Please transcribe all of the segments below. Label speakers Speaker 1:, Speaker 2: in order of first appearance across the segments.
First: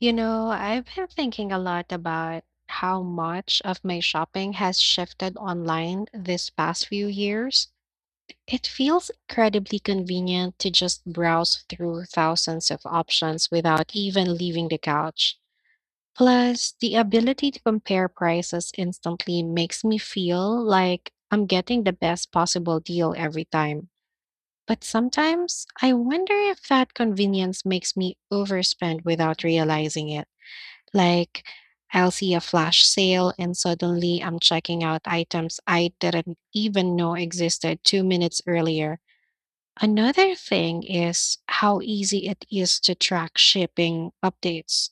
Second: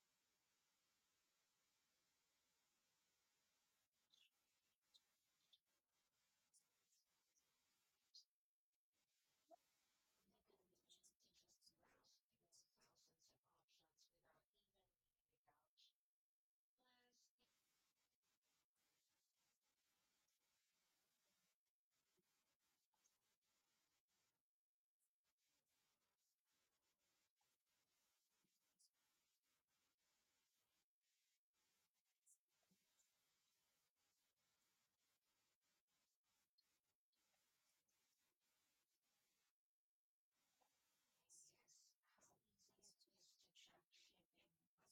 Speaker 1: You know, I've been thinking a lot about how much of my shopping has shifted online this past few years. It feels incredibly convenient to just browse through thousands of options without even leaving the couch. Plus, the ability to compare prices instantly makes me feel like I'm getting the best possible deal every time. But sometimes I wonder if that convenience makes me overspend without realizing it. Like, I'll see a flash sale and suddenly I'm checking out items I didn't even know existed 2 minutes earlier. Another thing is how easy it is to track shipping updates.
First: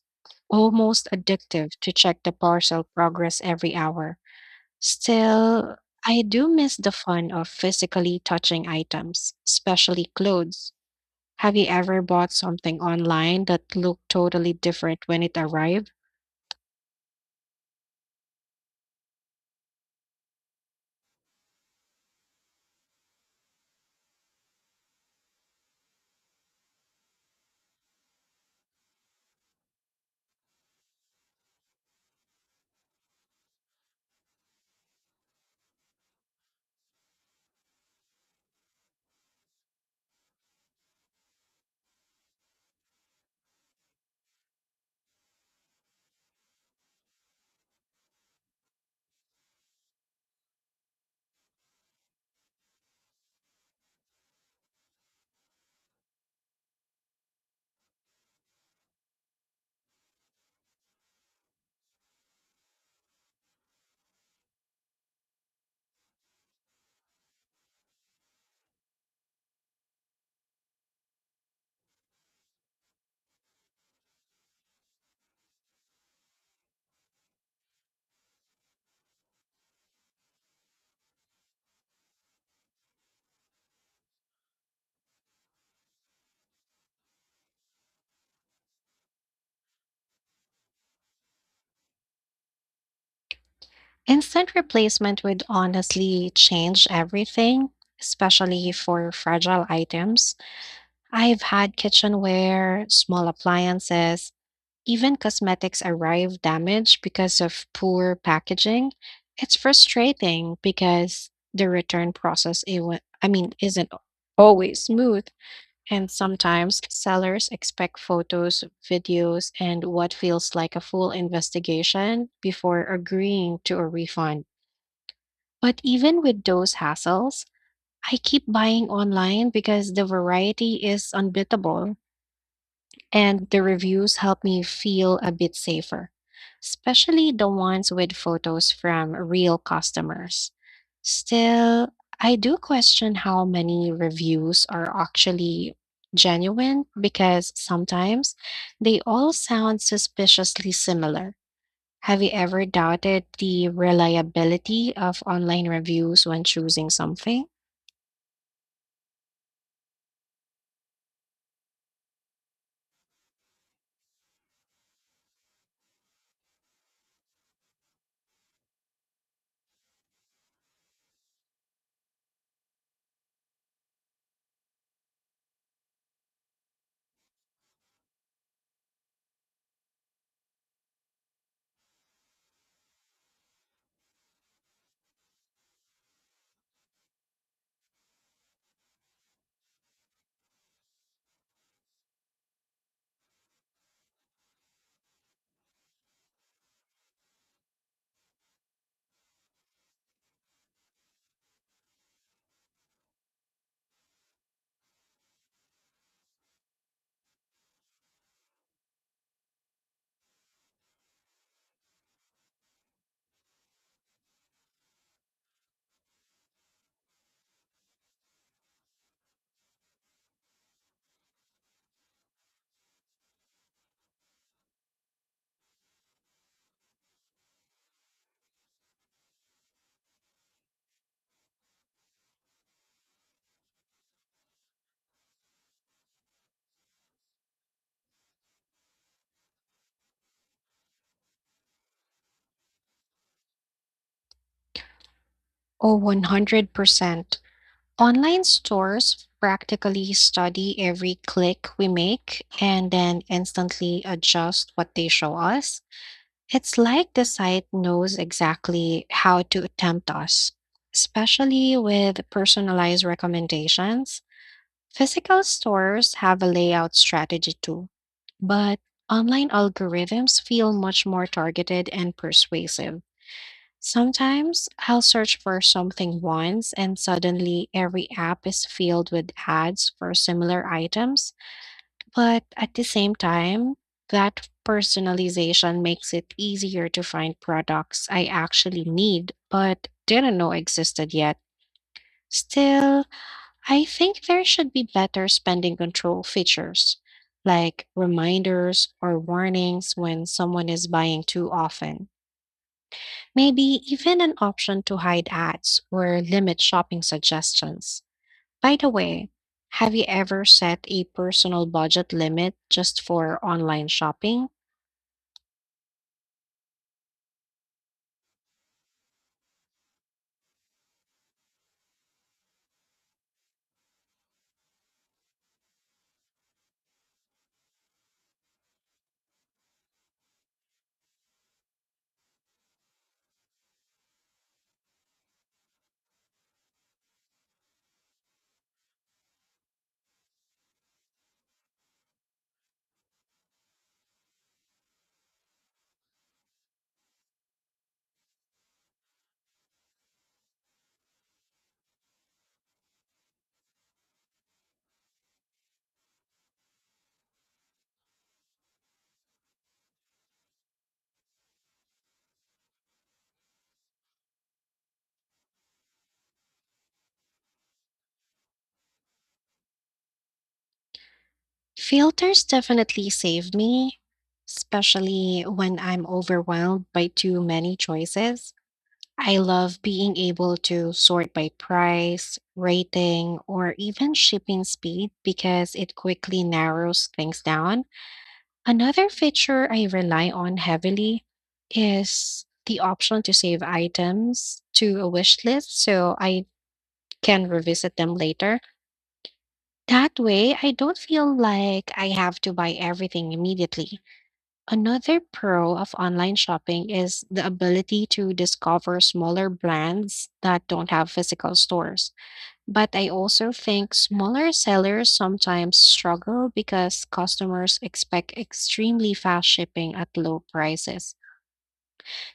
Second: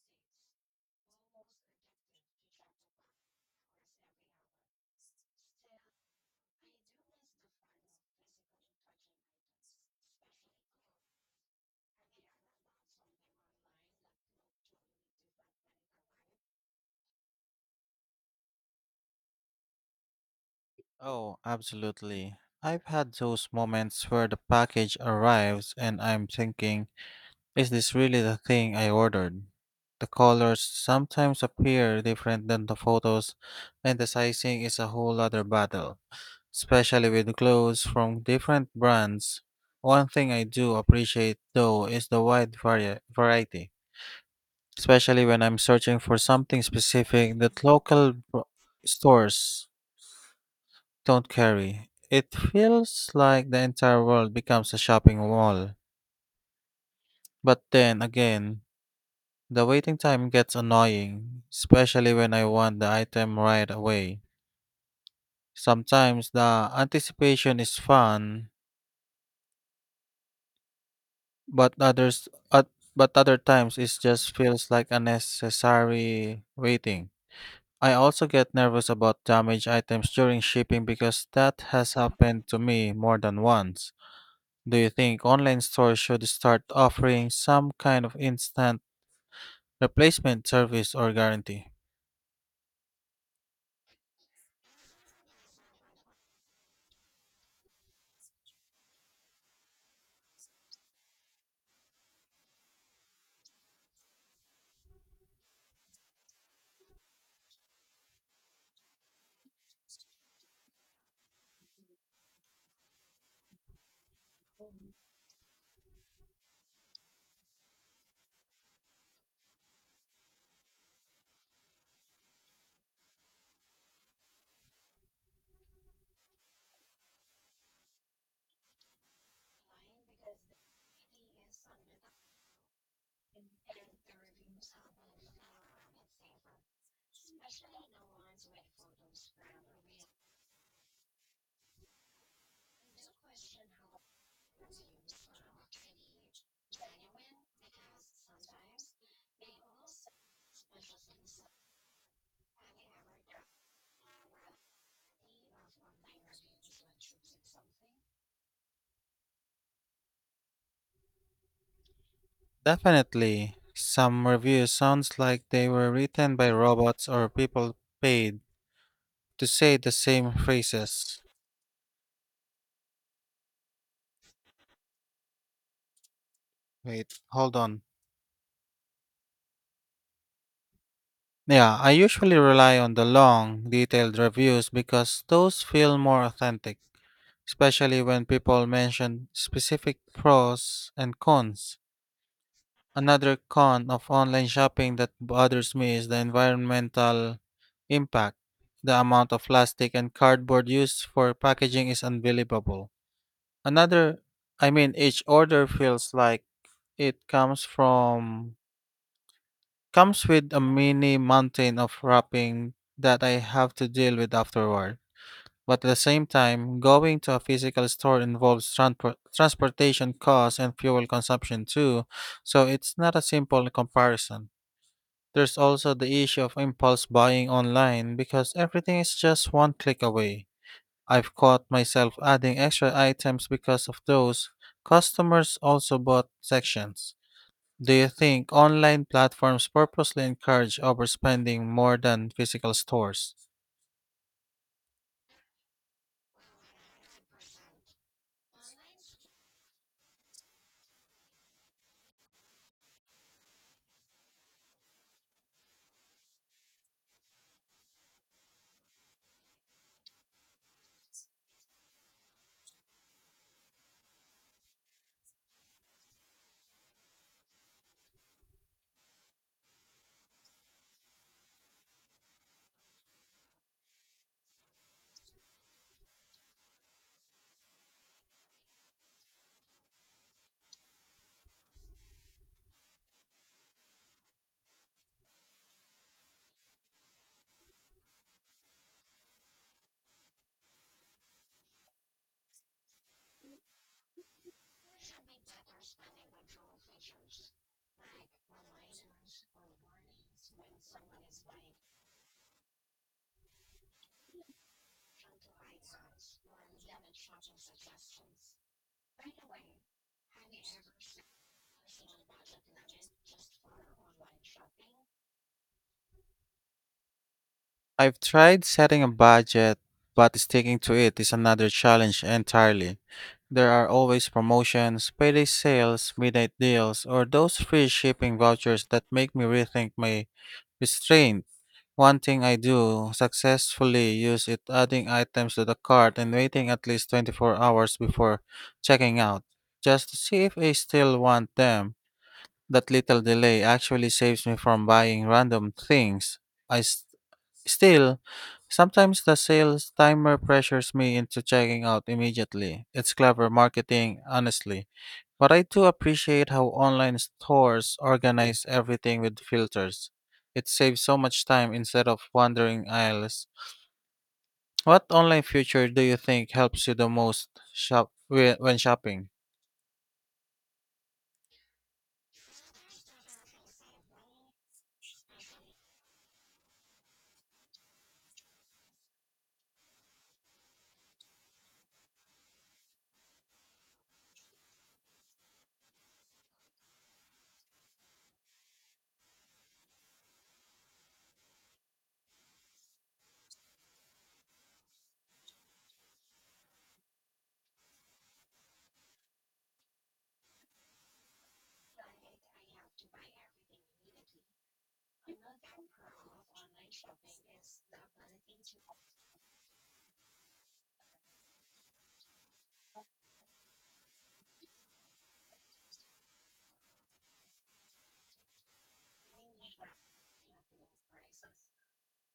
Speaker 1: Almost addictive to check the parcel progress every hour. Still, I do miss the fun of physically touching items, especially clothes. Have you ever bought something online that looked totally different when it arrived?
Speaker 2: Oh, absolutely. I've had those moments where the package arrives and I'm thinking, is this really the thing I ordered? The colors sometimes appear different than the photos, and the sizing is a whole other battle, especially with clothes from different brands. One thing I do appreciate though is the wide variety, especially when I'm searching for something specific that stores don't carry. It feels like the entire world becomes a shopping mall. But then again, the waiting time gets annoying, especially when I want the item right away. Sometimes the anticipation is fun, but but other times it just feels like unnecessary waiting. I also get nervous about damaged items during shipping because that has happened to me more than once. Do you think online stores should start offering some kind of instant replacement service or guarantee?
Speaker 1: Instant replacement would honestly change everything, especially for fragile items. I've had kitchenware, small appliances, even cosmetics arrive damaged because of poor packaging. It's frustrating because the return process it wa- I mean isn't always smooth, and sometimes sellers expect photos, videos and what feels like a full investigation before agreeing to a refund. But even with those hassles, I keep buying online because the variety is unbeatable and the reviews help me feel a bit safer, especially the ones with photos from real customers. Still, I do question how many reviews are actually genuine because sometimes they all sound suspiciously similar. Have you ever doubted the reliability of online reviews when choosing something?
Speaker 2: Definitely. Some reviews sounds like they were written by robots or people paid to say the same phrases. Wait, hold on. Yeah, I usually rely on the long, detailed reviews because those feel more authentic, especially when people mention specific pros and cons. Another con of online shopping that bothers me is the environmental impact. The amount of plastic and cardboard used for packaging is unbelievable. Another, each order feels like it comes from comes with a mini mountain of wrapping that I have to deal with afterward. But at the same time, going to a physical store involves transportation costs and fuel consumption too, so it's not a simple comparison. There's also the issue of impulse buying online because everything is just one click away. I've caught myself adding extra items because of those customers also bought sections. Do you think online platforms purposely encourage overspending more than physical stores?
Speaker 1: Oh, 100%. Online stores practically study every click we make and then instantly adjust what they show us. It's like the site knows exactly how to tempt us, especially with personalized recommendations. Physical stores have a layout strategy too, but online algorithms feel much more targeted and persuasive. Sometimes I'll search for something once and suddenly every app is filled with ads for similar items, but at the same time, that personalization makes it easier to find products I actually need but didn't know existed yet. Still, I think there should be better spending control features, like reminders or warnings when someone is buying too often. Maybe even an option to hide ads or limit shopping suggestions. By the way, have you ever set a personal budget limit just for online shopping?
Speaker 2: I've tried setting a budget, but sticking to it is another challenge entirely. There are always promotions, payday sales, midnight deals, or those free shipping vouchers that make me rethink my restraint. One thing I do successfully use is adding items to the cart and waiting at least 24 hours before checking out, just to see if I still want them. That little delay actually saves me from buying random things. I s- still Sometimes the sales timer pressures me into checking out immediately. It's clever marketing, honestly. But I do appreciate how online stores organize everything with filters. It saves so much time instead of wandering aisles. What online feature do you think helps you the most shop when shopping?
Speaker 1: Filters definitely save me, especially when I'm overwhelmed by too many choices. I love being able to sort by price, rating, or even shipping speed because it quickly narrows things down. Another feature I rely on heavily is the option to save items to a wish list so I can revisit them later. That way, I don't feel like I have to buy everything immediately. Another pro of online shopping is the ability to discover smaller brands that don't have physical stores. But I also think smaller sellers sometimes struggle because customers expect extremely fast shipping at low prices.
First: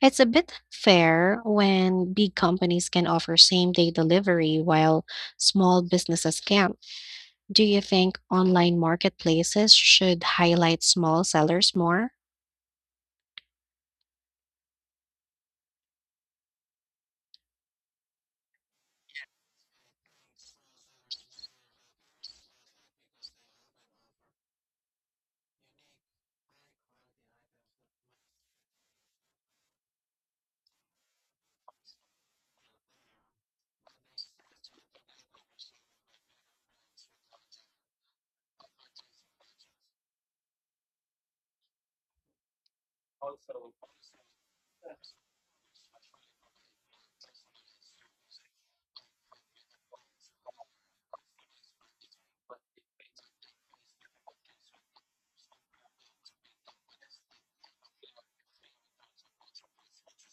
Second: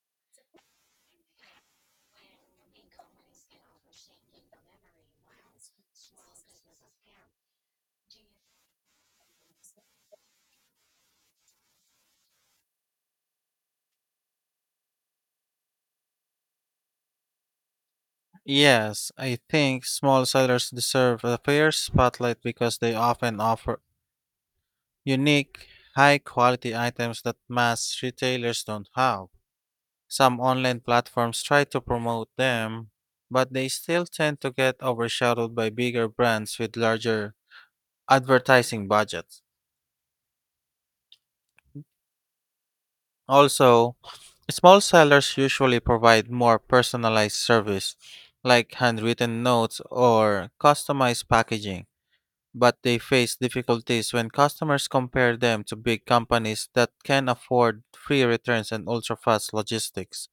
Speaker 1: It's a bit fair when big companies can offer same-day delivery while small businesses can't. Do you think online marketplaces should highlight small sellers more?
Speaker 2: Yes, I think small sellers deserve a fair spotlight because they often offer unique, high quality items that mass retailers don't have. Some online platforms try to promote them, but they still tend to get overshadowed by bigger brands with larger advertising budgets. Also, small sellers usually provide more personalized service, like handwritten notes or customized packaging, but they face difficulties when customers compare them to big companies that can afford free returns and ultra fast logistics.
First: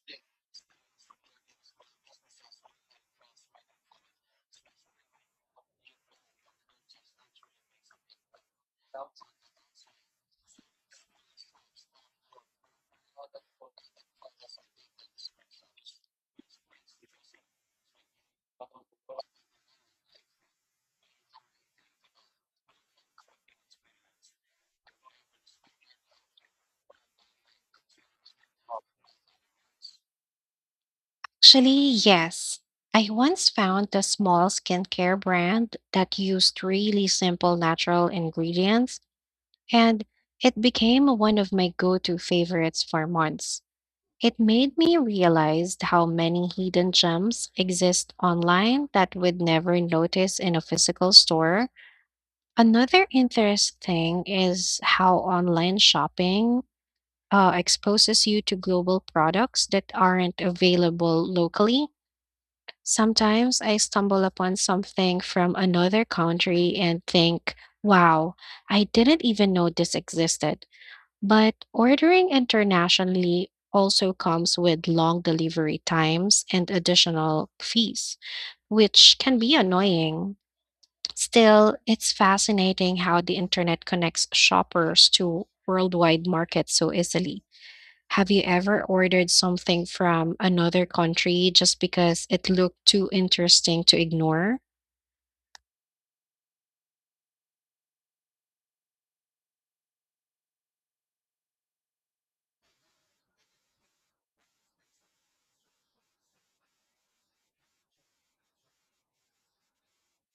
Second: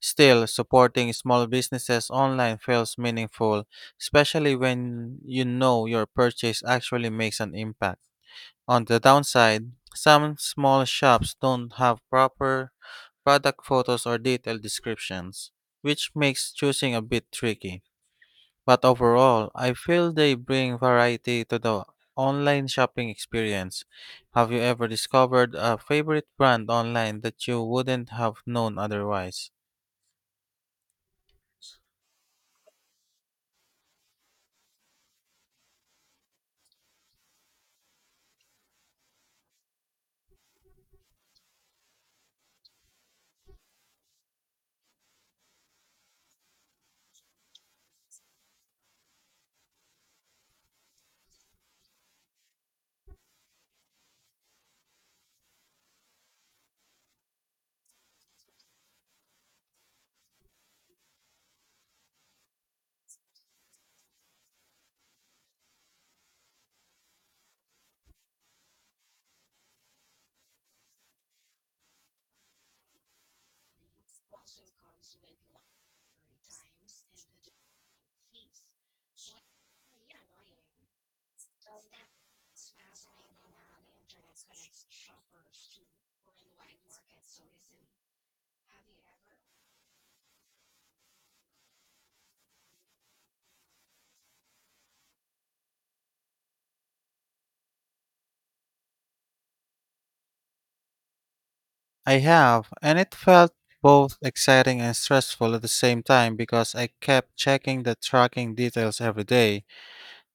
Speaker 2: Still, supporting small businesses online feels meaningful, especially when you know your purchase actually makes an impact. On the downside, some small shops don't have proper product photos or detailed descriptions, which makes choosing a bit tricky. But overall, I feel they bring variety to the online shopping experience. Have you ever discovered a favorite brand online that you wouldn't have known otherwise?
Speaker 1: Actually, yes. I once found a small skincare brand that used really simple natural ingredients, and it became one of my go to favorites for months. It made me realize how many hidden gems exist online that we'd never notice in a physical store. Another interesting is how online shopping exposes you to global products that aren't available locally. Sometimes I stumble upon something from another country and think, wow, I didn't even know this existed. But ordering internationally also comes with long delivery times and additional fees, which can be annoying. Still, it's fascinating how the internet connects shoppers to worldwide markets so easily. Have you ever ordered something from another country just because it looked too interesting to ignore?
Speaker 2: I have, and it felt both exciting and stressful at the same time because I kept checking the tracking details every day.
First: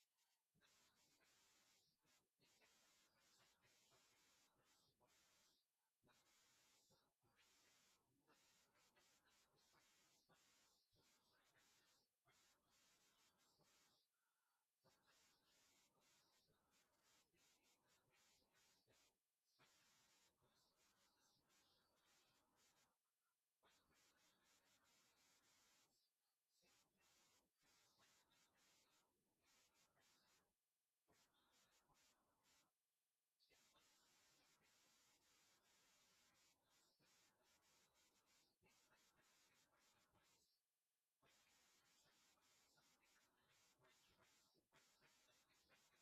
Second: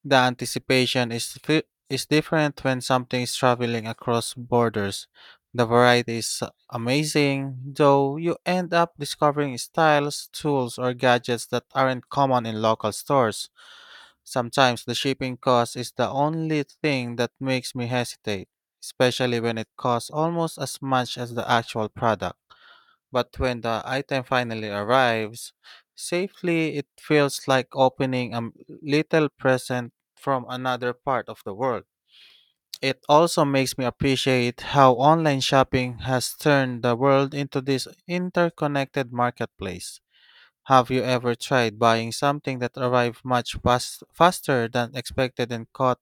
Speaker 2: The anticipation is different when something is traveling across borders. The variety is amazing, though you end up discovering styles, tools, or gadgets that aren't common in local stores. Sometimes the shipping cost is the only thing that makes me hesitate, especially when it costs almost as much as the actual product. But when the item finally arrives safely, it feels like opening a little present from another part of the world. It also makes me appreciate how online shopping has turned the world into this interconnected marketplace. Have you ever tried buying something that arrived faster than expected and caught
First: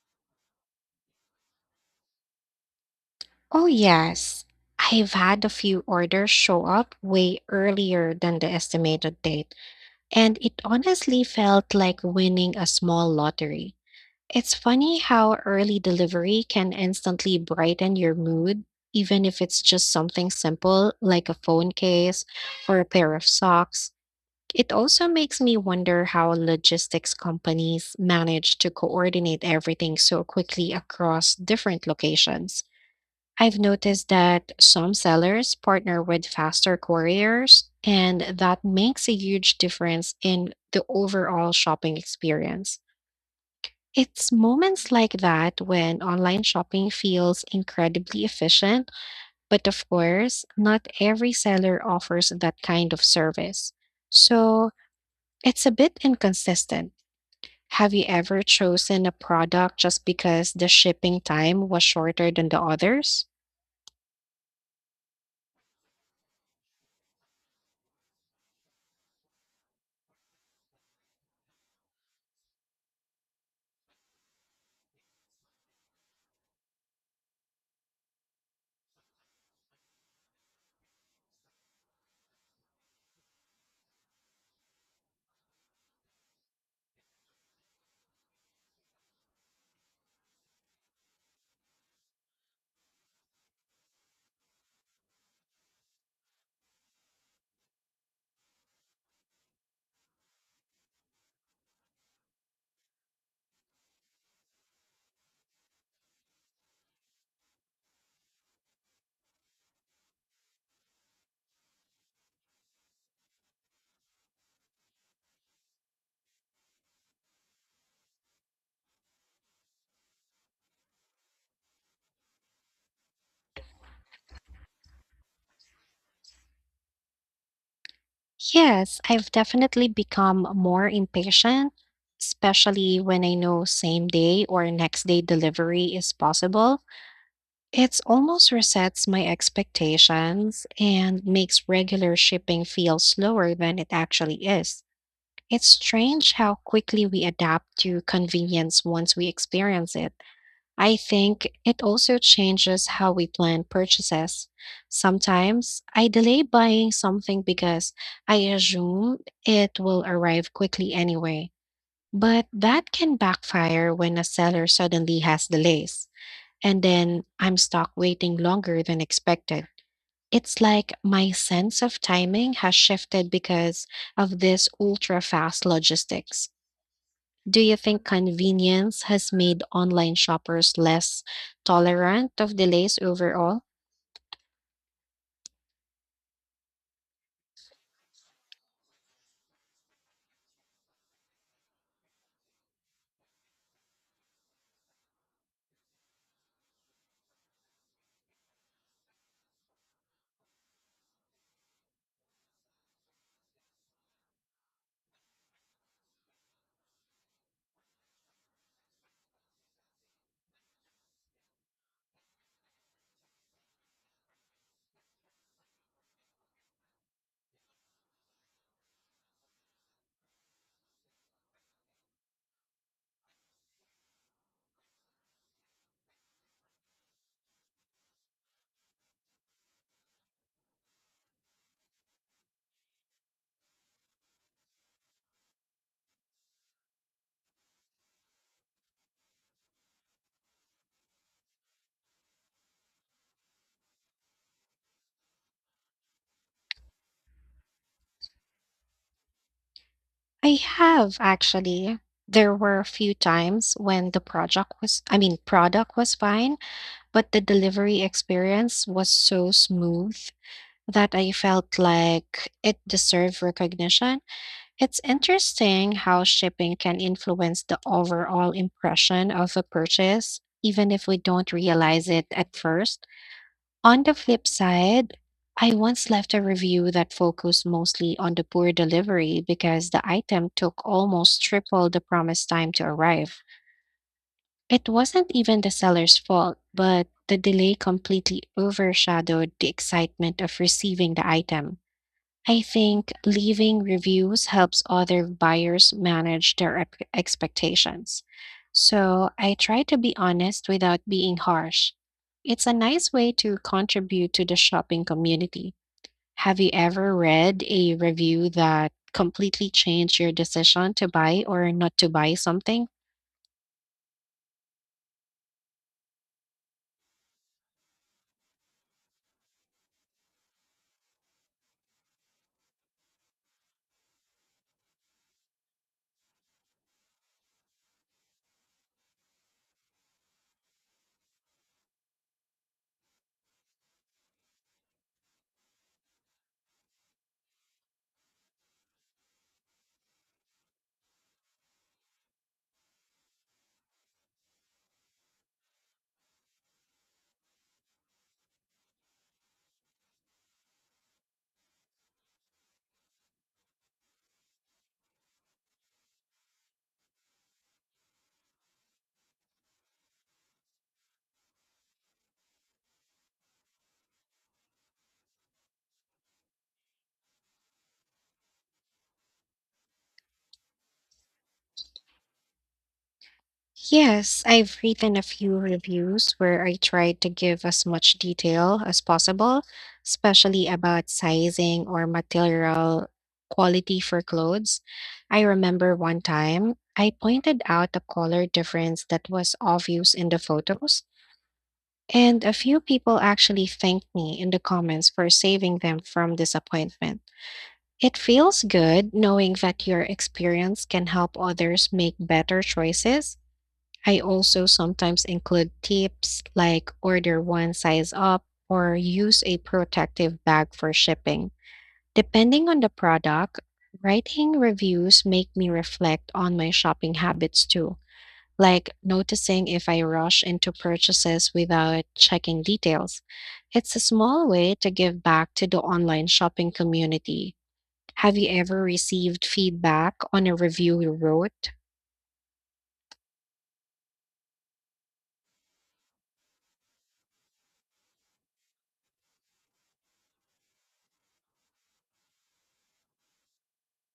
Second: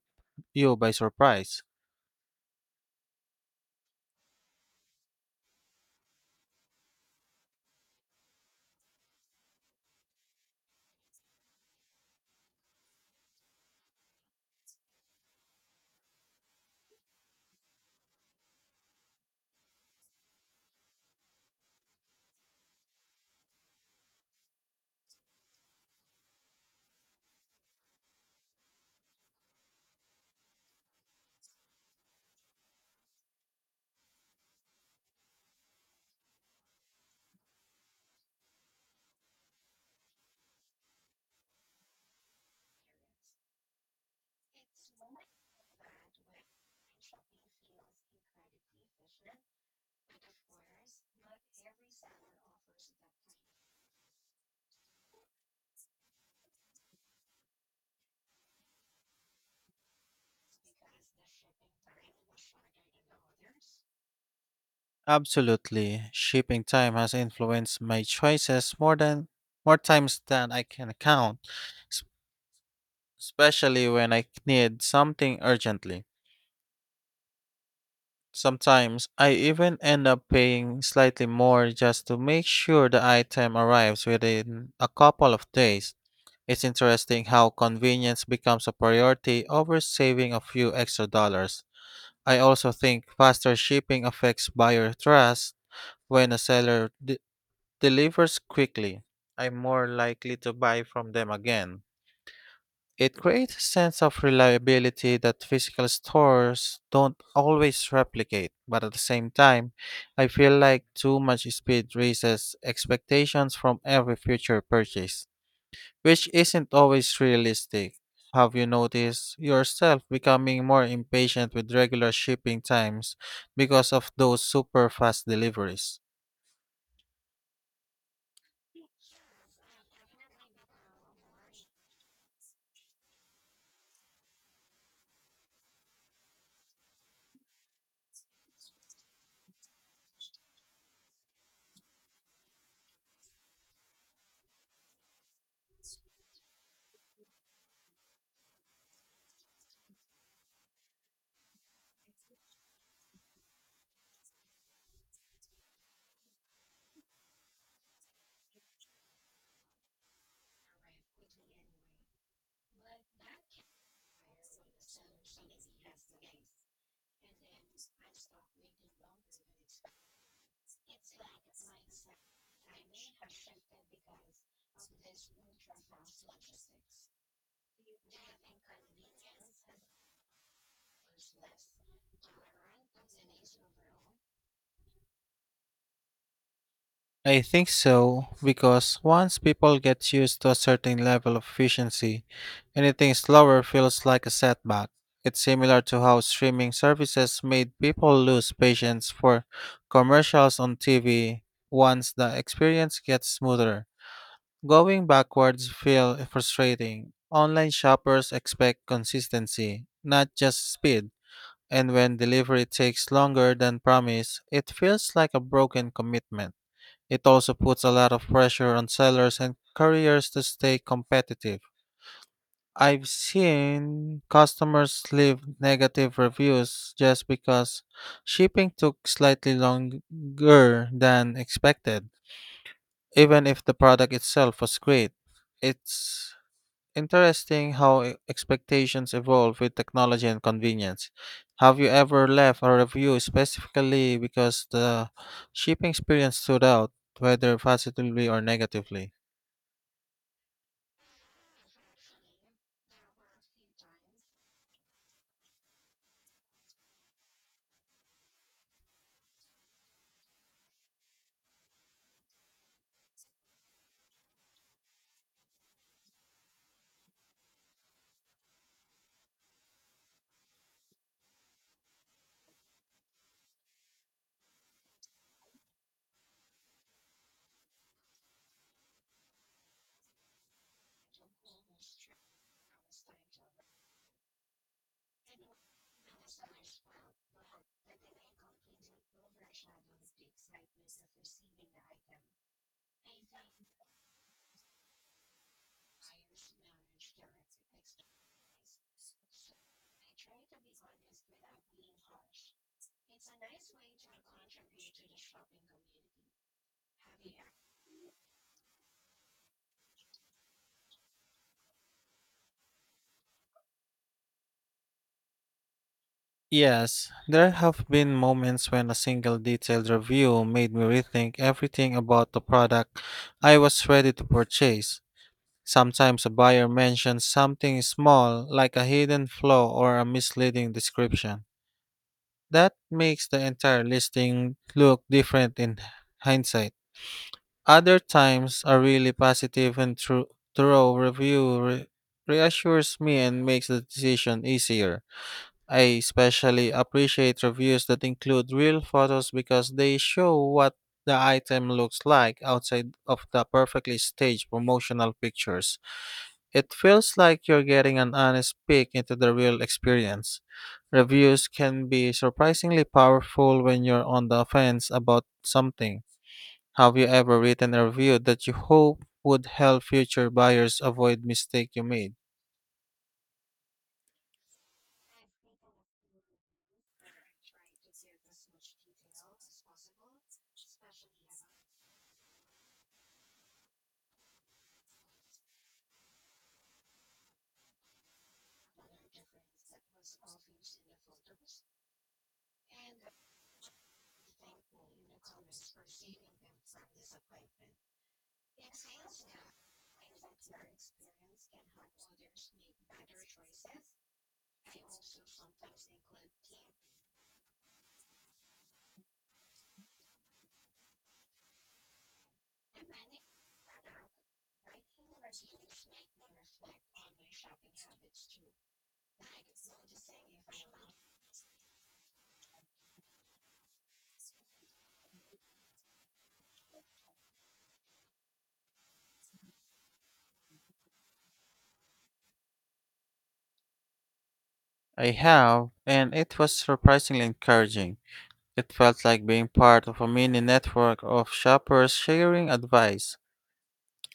Speaker 2: you by surprise?
Speaker 1: Oh, yes. I've had a few orders show up way earlier than the estimated date, and it honestly felt like winning a small lottery. It's funny how early delivery can instantly brighten your mood, even if it's just something simple like a phone case or a pair of socks. It also makes me wonder how logistics companies manage to coordinate everything so quickly across different locations. I've noticed that some sellers partner with faster couriers, and that makes a huge difference in the overall shopping experience. It's moments like that when online shopping feels incredibly efficient, but of course, not every seller offers that kind of service. So, it's a bit inconsistent. Have you ever chosen a product just because the shipping time was shorter than the others?
Speaker 2: Absolutely. Shipping time has influenced my choices more times than I can count. s- Especially when I need something urgently. Sometimes I even end up paying slightly more just to make sure the item arrives within a couple of days. It's interesting how convenience becomes a priority over saving a few extra dollars. I also think faster shipping affects buyer trust when a seller delivers quickly. I'm more likely to buy from them again. It creates a sense of reliability that physical stores don't always replicate, but at the same time, I feel like too much speed raises expectations from every future purchase, which isn't always realistic. Have you noticed yourself becoming more impatient with regular shipping times because of those super fast deliveries?
Speaker 1: Yes, I've definitely become more impatient, especially when I know same day or next day delivery is possible. It's almost resets my expectations and makes regular shipping feel slower than it actually is. It's strange how quickly we adapt to convenience once we experience it. I think it also changes how we plan purchases. Sometimes I delay buying something because I assume it will arrive quickly anyway. But that can backfire when a seller suddenly has delays, and then I'm stuck waiting longer than expected. It's like my sense of timing has shifted because of this ultra fast logistics. Do you think convenience has made online shoppers less tolerant of delays overall?
Speaker 2: I think so, because once people get used to a certain level of efficiency, anything slower feels like a setback. It's similar to how streaming services made people lose patience for commercials on TV once the experience gets smoother. Going backwards feels frustrating. Online shoppers expect consistency, not just speed. And when delivery takes longer than promised, it feels like a broken commitment. It also puts a lot of pressure on sellers and couriers to stay competitive. I've seen customers leave negative reviews just because shipping took slightly longer than expected, even if the product itself was great. It's Interesting how expectations evolve with technology and convenience. Have you ever left a review specifically because the shipping experience stood out, whether positively or negatively?
Speaker 1: I have actually. There were a few times when the project was, I mean, product was fine, but the delivery experience was so smooth that I felt like it deserved recognition. It's interesting how shipping can influence the overall impression of a purchase, even if we don't realize it at first. On the flip side, I once left a review that focused mostly on the poor delivery because the item took almost triple the promised time to arrive. It wasn't even the seller's fault, but the delay completely overshadowed the excitement of receiving the item. I think leaving reviews helps other buyers manage their expectations. So I try to be honest without being harsh. It's a nice way to contribute to the shopping community. Have you ever read a review that completely changed your decision to buy or not to buy something?
Speaker 2: Yes, there have been moments when a single detailed review made me rethink everything about the product I was ready to purchase. Sometimes a buyer mentions something small, like a hidden flaw or a misleading description, that makes the entire listing look different in hindsight. Other times, a really positive and thorough review reassures me and makes the decision easier. I especially appreciate reviews that include real photos because they show what the item looks like outside of the perfectly staged promotional pictures. It feels like you're getting an honest peek into the real experience. Reviews can be surprisingly powerful when you're on the fence about something. Have you ever written a review that you hope would help future buyers avoid mistake you made?
Speaker 1: Yes, I've written a few reviews where I tried to give as much detail as possible, especially about sizing or material quality for clothes. I remember one time I pointed out a color difference that was obvious in the photos, and a few people actually thanked me in the comments for saving them from disappointment. It feels good knowing that your experience can help others make better choices. I also sometimes include tips like order one size up or use a protective bag for shipping. Depending on the product, writing reviews make me reflect on my shopping habits too, like noticing if I rush into purchases without checking details. It's a small way to give back to the online shopping community. Have you ever received feedback on a review you wrote?
Speaker 2: I have, and it was surprisingly encouraging. It felt like being part of a mini network of shoppers sharing advice.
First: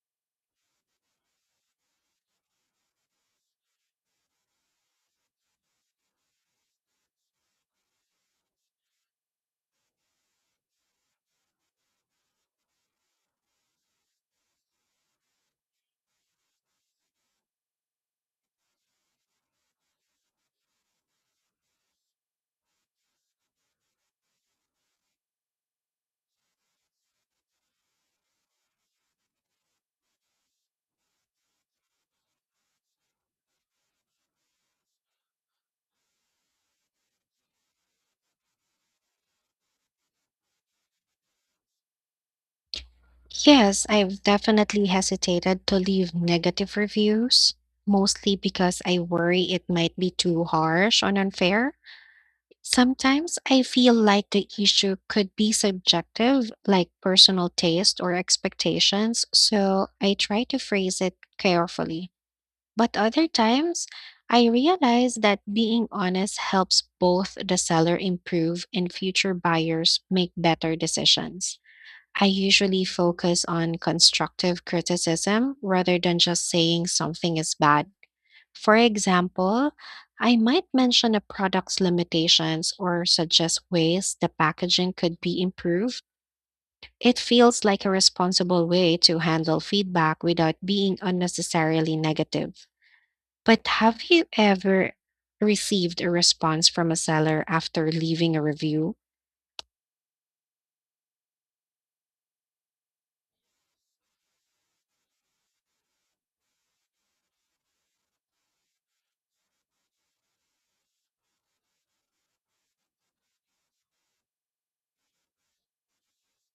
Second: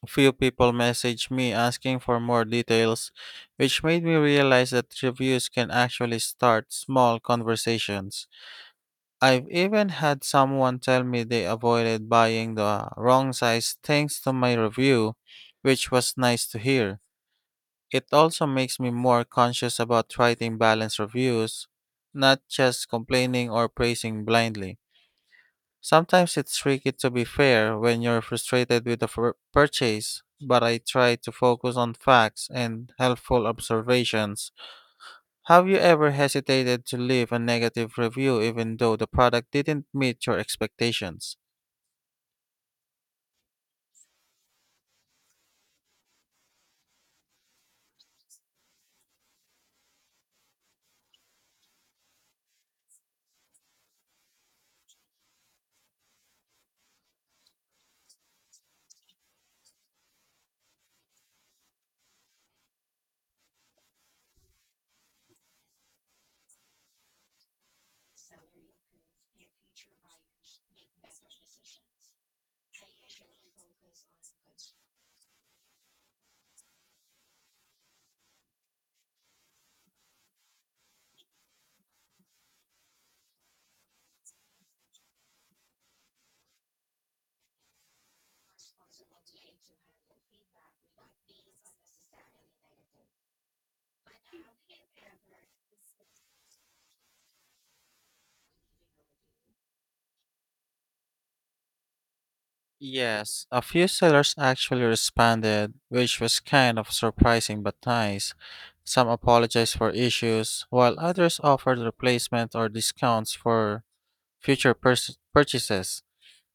Speaker 2: A few people messaged me asking for more details, which made me realize that reviews can actually start small conversations. I've even had someone tell me they avoided buying the wrong size thanks to my review, which was nice to hear. It also makes me more conscious about writing balanced reviews, not just complaining or praising blindly. Sometimes it's tricky to be fair when you're frustrated with a purchase, but I try to focus on facts and helpful observations. Have you ever hesitated to leave a negative review even though the product didn't meet your expectations?
Speaker 1: Yes, I've definitely hesitated to leave negative reviews, mostly because I worry it might be too harsh or unfair. Sometimes I feel like the issue could be subjective, like personal taste or expectations, so I try to phrase it carefully. But other times, I realize that being honest helps both the seller improve and future buyers make better decisions. I usually focus on constructive criticism rather than just saying something is bad. For example, I might mention a product's limitations or suggest ways the packaging could be improved. It feels like a responsible way to handle feedback without being unnecessarily negative. But have you ever received a response from a seller after leaving a review?
Speaker 2: Yes, a few sellers actually responded, which was kind of surprising but nice. Some apologized for issues, while others offered replacement or discounts for future purchases.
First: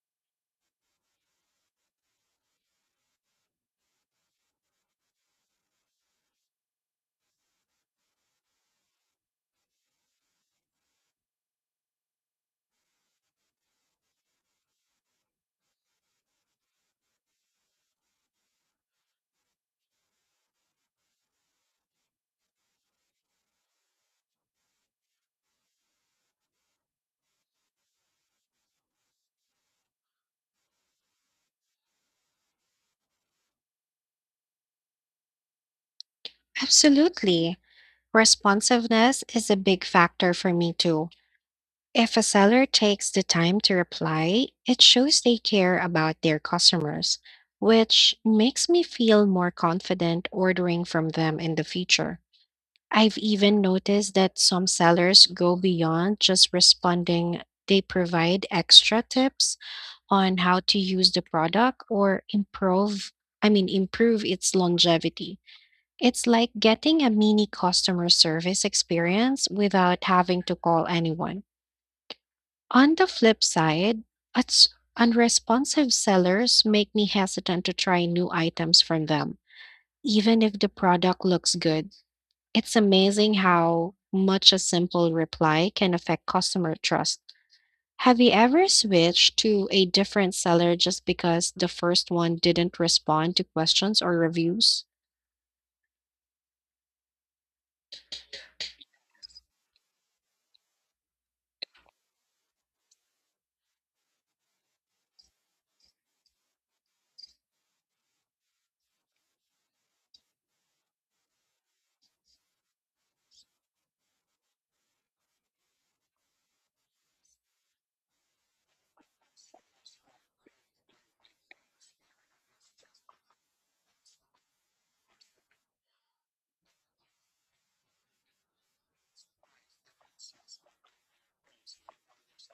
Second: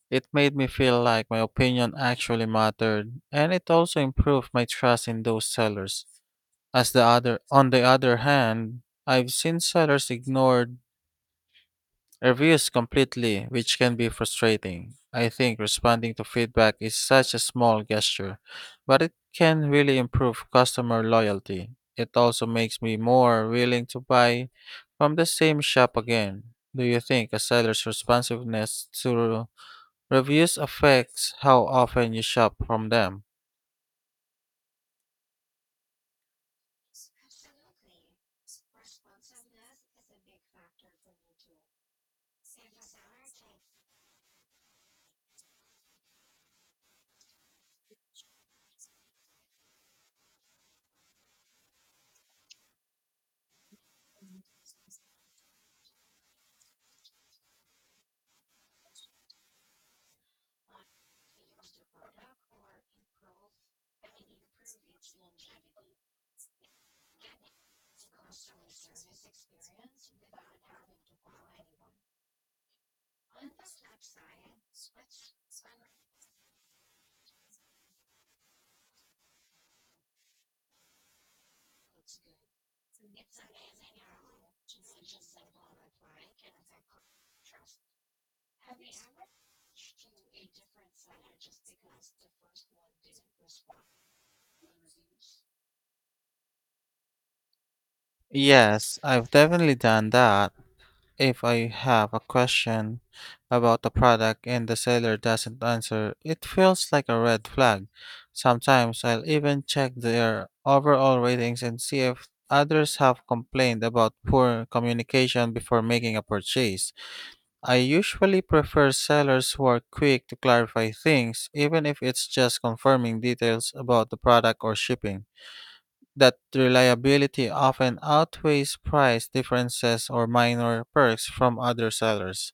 Speaker 2: It made me feel like my opinion actually mattered, and it also improved my trust in those sellers. On the other hand, I've seen sellers ignore reviews completely, which can be frustrating. I think responding to feedback is such a small gesture, but it can really improve customer loyalty. It also makes me more willing to buy from the same shop again. Do you think a seller's responsiveness to reviews affects how often you shop from them?
Speaker 1: Absolutely. Responsiveness is a big factor for me too. If a seller takes the time to reply, it shows they care about their customers, which makes me feel more confident ordering from them in the future. I've even noticed that some sellers go beyond just responding. They provide extra tips on how to use the product or improve its longevity. It's like getting a mini customer service experience without having to call anyone. On the flip side, uns- unresponsive sellers make me hesitant to try new items from them, even if the product looks good. It's amazing how much a simple reply can affect customer trust. Have you ever switched to a different seller just because the first one didn't respond to questions or reviews?
Speaker 2: Yes, I've definitely done that. If I have a question about a product and the seller doesn't answer, it feels like a red flag. Sometimes I'll even check their overall ratings and see if others have complained about poor communication before making a purchase. I usually prefer sellers who are quick to clarify things, even if it's just confirming details about the product or shipping. That reliability often outweighs price differences or minor perks from other sellers.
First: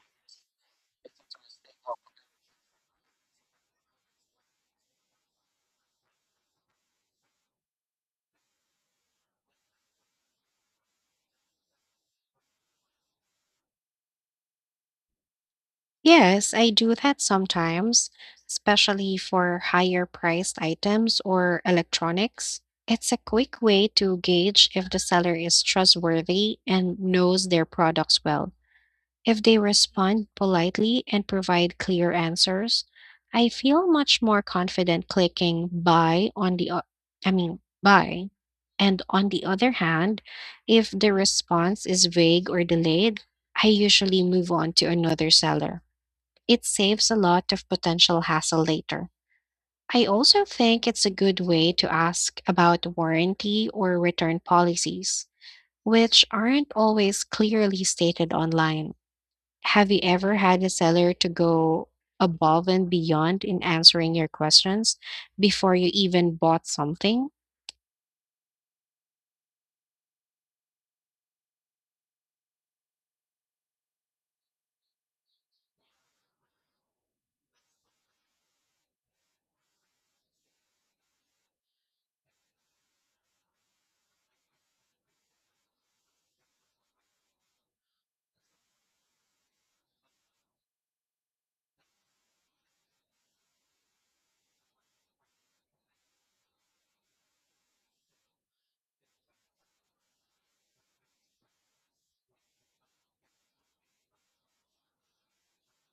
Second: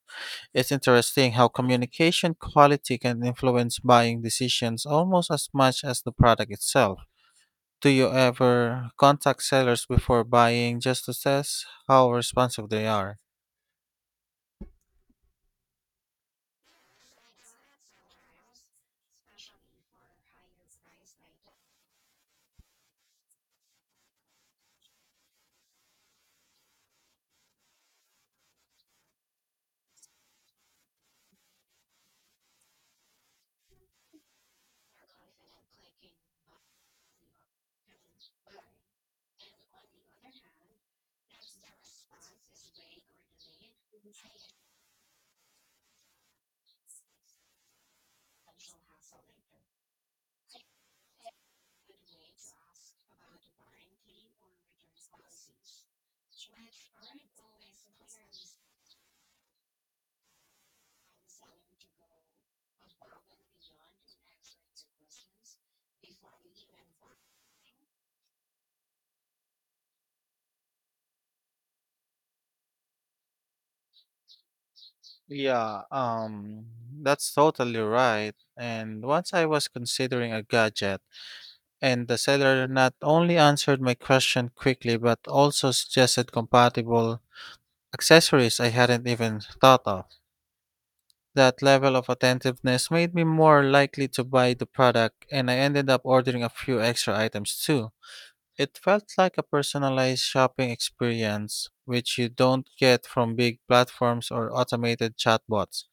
Speaker 2: It's interesting how communication quality can influence buying decisions almost as much as the product itself. Do you ever contact sellers before buying just to test how responsive they are?
Speaker 1: Yes, I do that sometimes, especially for higher priced items or electronics. It's a quick way to gauge if the seller is trustworthy and knows their products well. If they respond politely and provide clear answers, I feel much more confident clicking buy. And on the other hand, if the response is vague or delayed, I usually move on to another seller. It saves a lot of potential hassle later. I also think it's a good way to ask about warranty or return policies, which aren't always clearly stated online. Have you ever had a seller to go above and beyond in answering your questions before you even bought something?
Speaker 2: Yeah, um, that's totally right. And once I was considering a gadget, and the seller not only answered my question quickly but also suggested compatible accessories I hadn't even thought of. That level of attentiveness made me more likely to buy the product, and I ended up ordering a few extra items too. It felt like a personalized shopping experience, which you don't get from big platforms or automated chatbots.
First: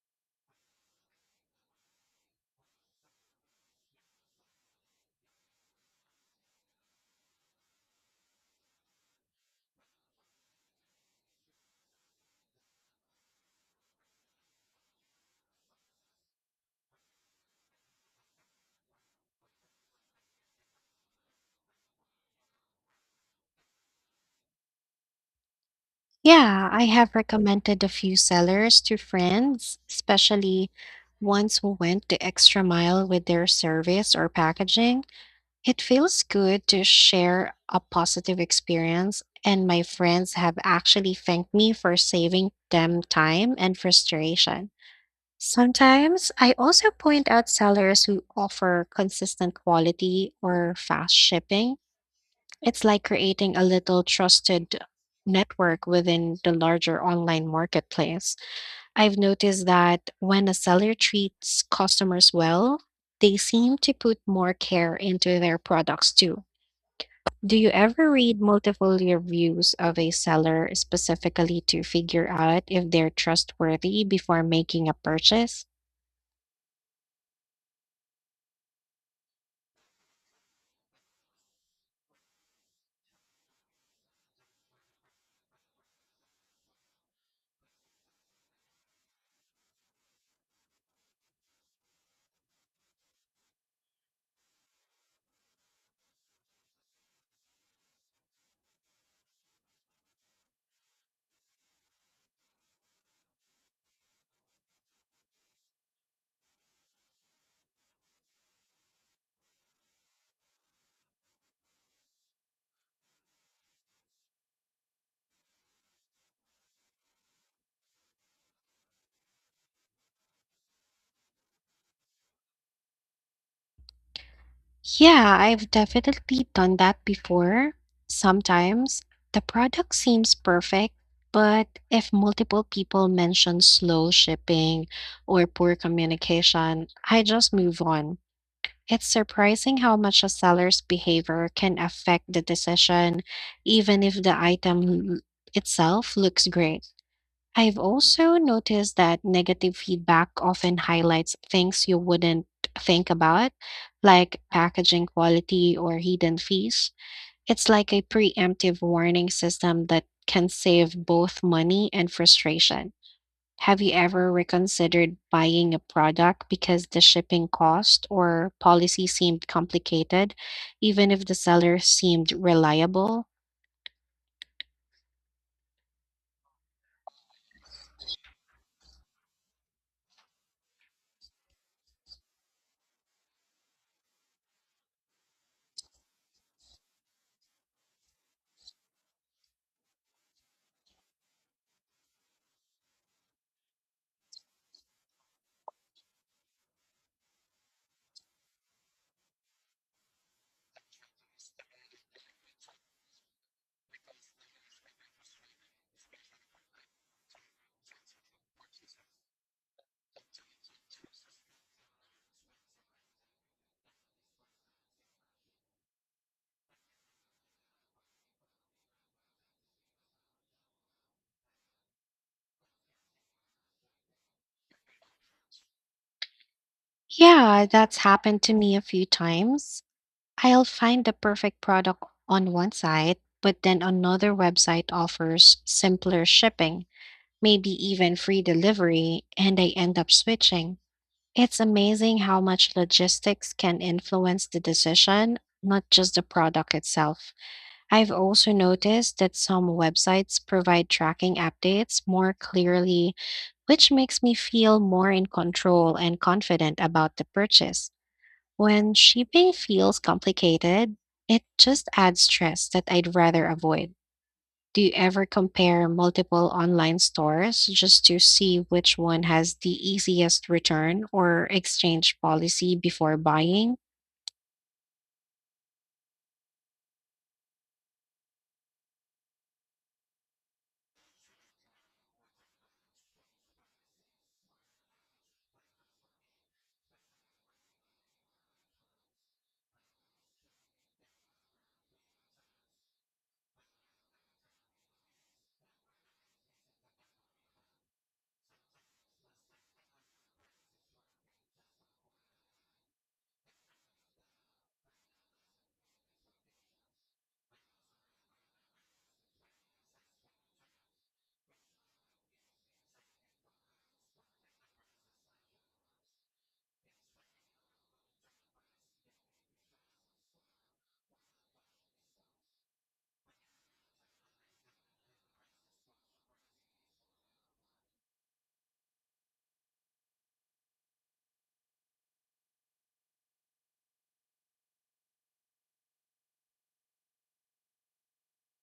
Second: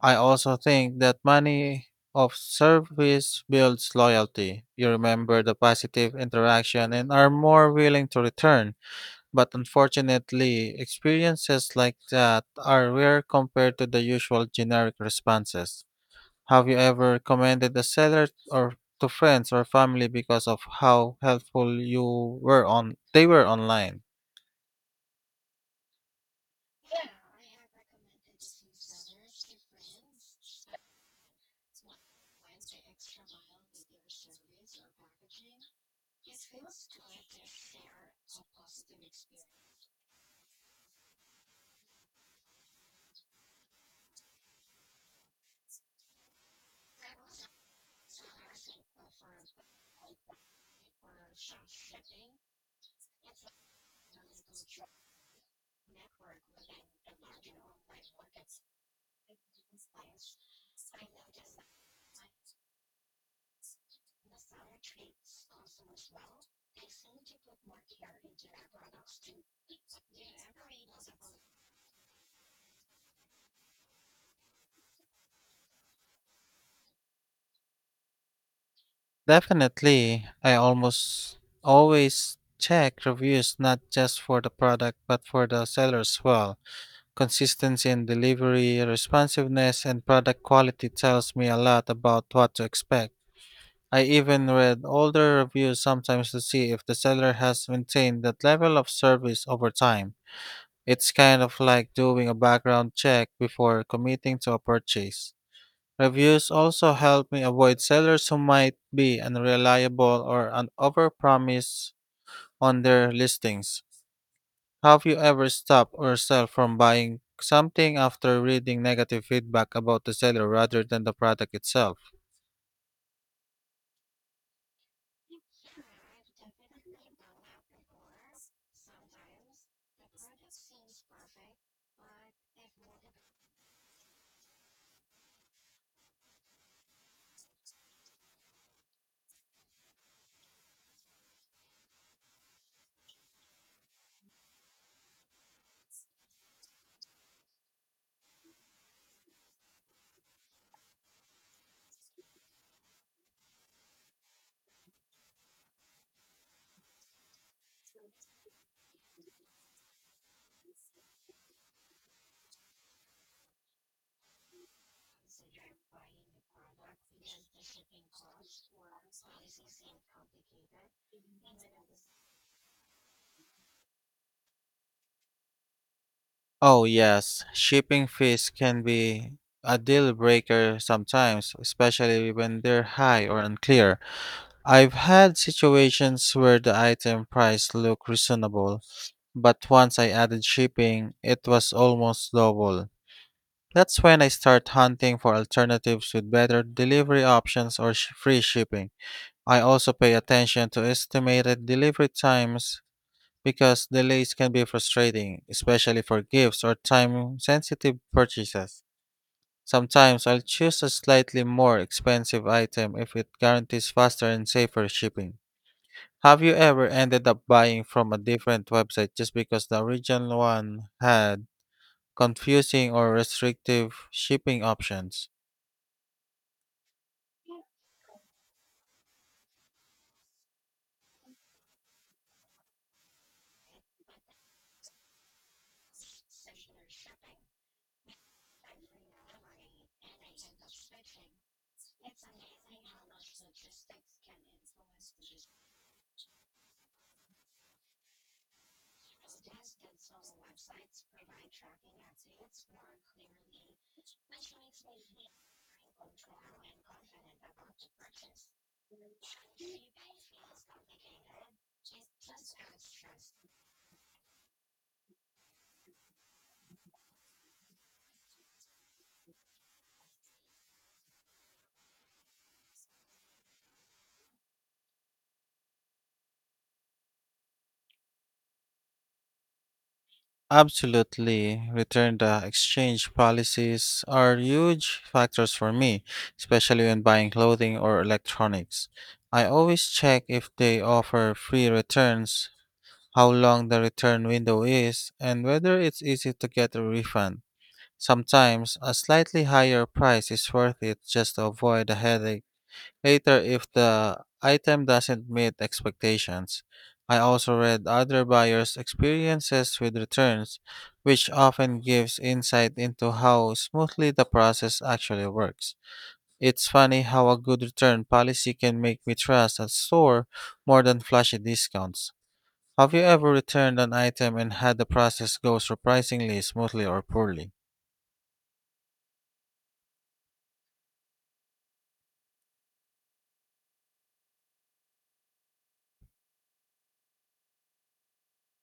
Speaker 2: I also think that money of service builds loyalty. You remember the positive interaction and are more willing to return. But unfortunately, experiences like that are rare compared to the usual generic responses. Have you ever commended a seller or to friends or family because of how helpful you were on they were online?
Speaker 1: Yeah, I have recommended a few sellers to friends, especially ones who went the extra mile with their service or packaging. It feels good to share a positive experience, and my friends have actually thanked me for saving them time and frustration. Sometimes I also point out sellers who offer consistent quality or fast shipping. It's like creating a little trusted network within the larger online marketplace. I've noticed that when a seller treats customers well, they seem to put more care into their products too. Do you ever read multiple reviews of a seller specifically to figure out if they're trustworthy before making a purchase?
Speaker 2: Definitely, I almost always check reviews not just for the product but for the seller as well. Consistency in delivery, responsiveness, and product quality tells me a lot about what to expect. I even read older reviews sometimes to see if the seller has maintained that level of service over time. It's kind of like doing a background check before committing to a purchase. Reviews also help me avoid sellers who might be overpromise on their listings. Have you ever stopped yourself from buying something after reading negative feedback about the seller rather than the product itself?
Speaker 1: Yeah, I've definitely done that before. Sometimes the product seems perfect, but if multiple people mention slow shipping or poor communication, I just move on. It's surprising how much a seller's behavior can affect the decision, even if the l- itself looks great. I've also noticed that negative feedback often highlights things you wouldn't think about, like packaging quality or hidden fees. It's like a preemptive warning system that can save both money and frustration. Have you ever reconsidered buying a product because the shipping cost or policy seemed complicated, even if the seller seemed reliable?
Speaker 2: Oh, yes. Shipping fees can be a deal breaker sometimes, especially when they're high or unclear. I've had situations where the item price looked reasonable, but once I added shipping, it was almost double. That's when I start hunting for alternatives with better delivery options or free shipping. I also pay attention to estimated delivery times because delays can be frustrating, especially for gifts or time sensitive purchases. Sometimes I'll choose a slightly more expensive item if it guarantees faster and safer shipping. Have you ever ended up buying from a different website just because the original one had confusing or restrictive shipping options?
Speaker 1: Yeah, that's happened to me a few times. I'll find the perfect product on one site, but then another website offers simpler shipping, maybe even free delivery, and I end up switching. It's amazing how much logistics can influence the decision, not just the product itself. I've also noticed that some websites provide tracking updates more clearly, which makes me feel more in control and confident about the purchase. When shipping feels complicated, it just adds stress that I'd rather avoid. Do you ever compare multiple online stores just to see which one has the easiest return or exchange policy before buying?
Speaker 2: Absolutely. Return the exchange policies are huge factors for me, especially when buying clothing or electronics. I always check if they offer free returns, how long the return window is, and whether it's easy to get a refund. Sometimes a slightly higher price is worth it just to avoid a headache later if the item doesn't meet expectations. I also read other buyers' experiences with returns, which often gives insight into how smoothly the process actually works. It's funny how a good return policy can make me trust a store more than flashy discounts. Have you ever returned an item and had the process go surprisingly smoothly or poorly?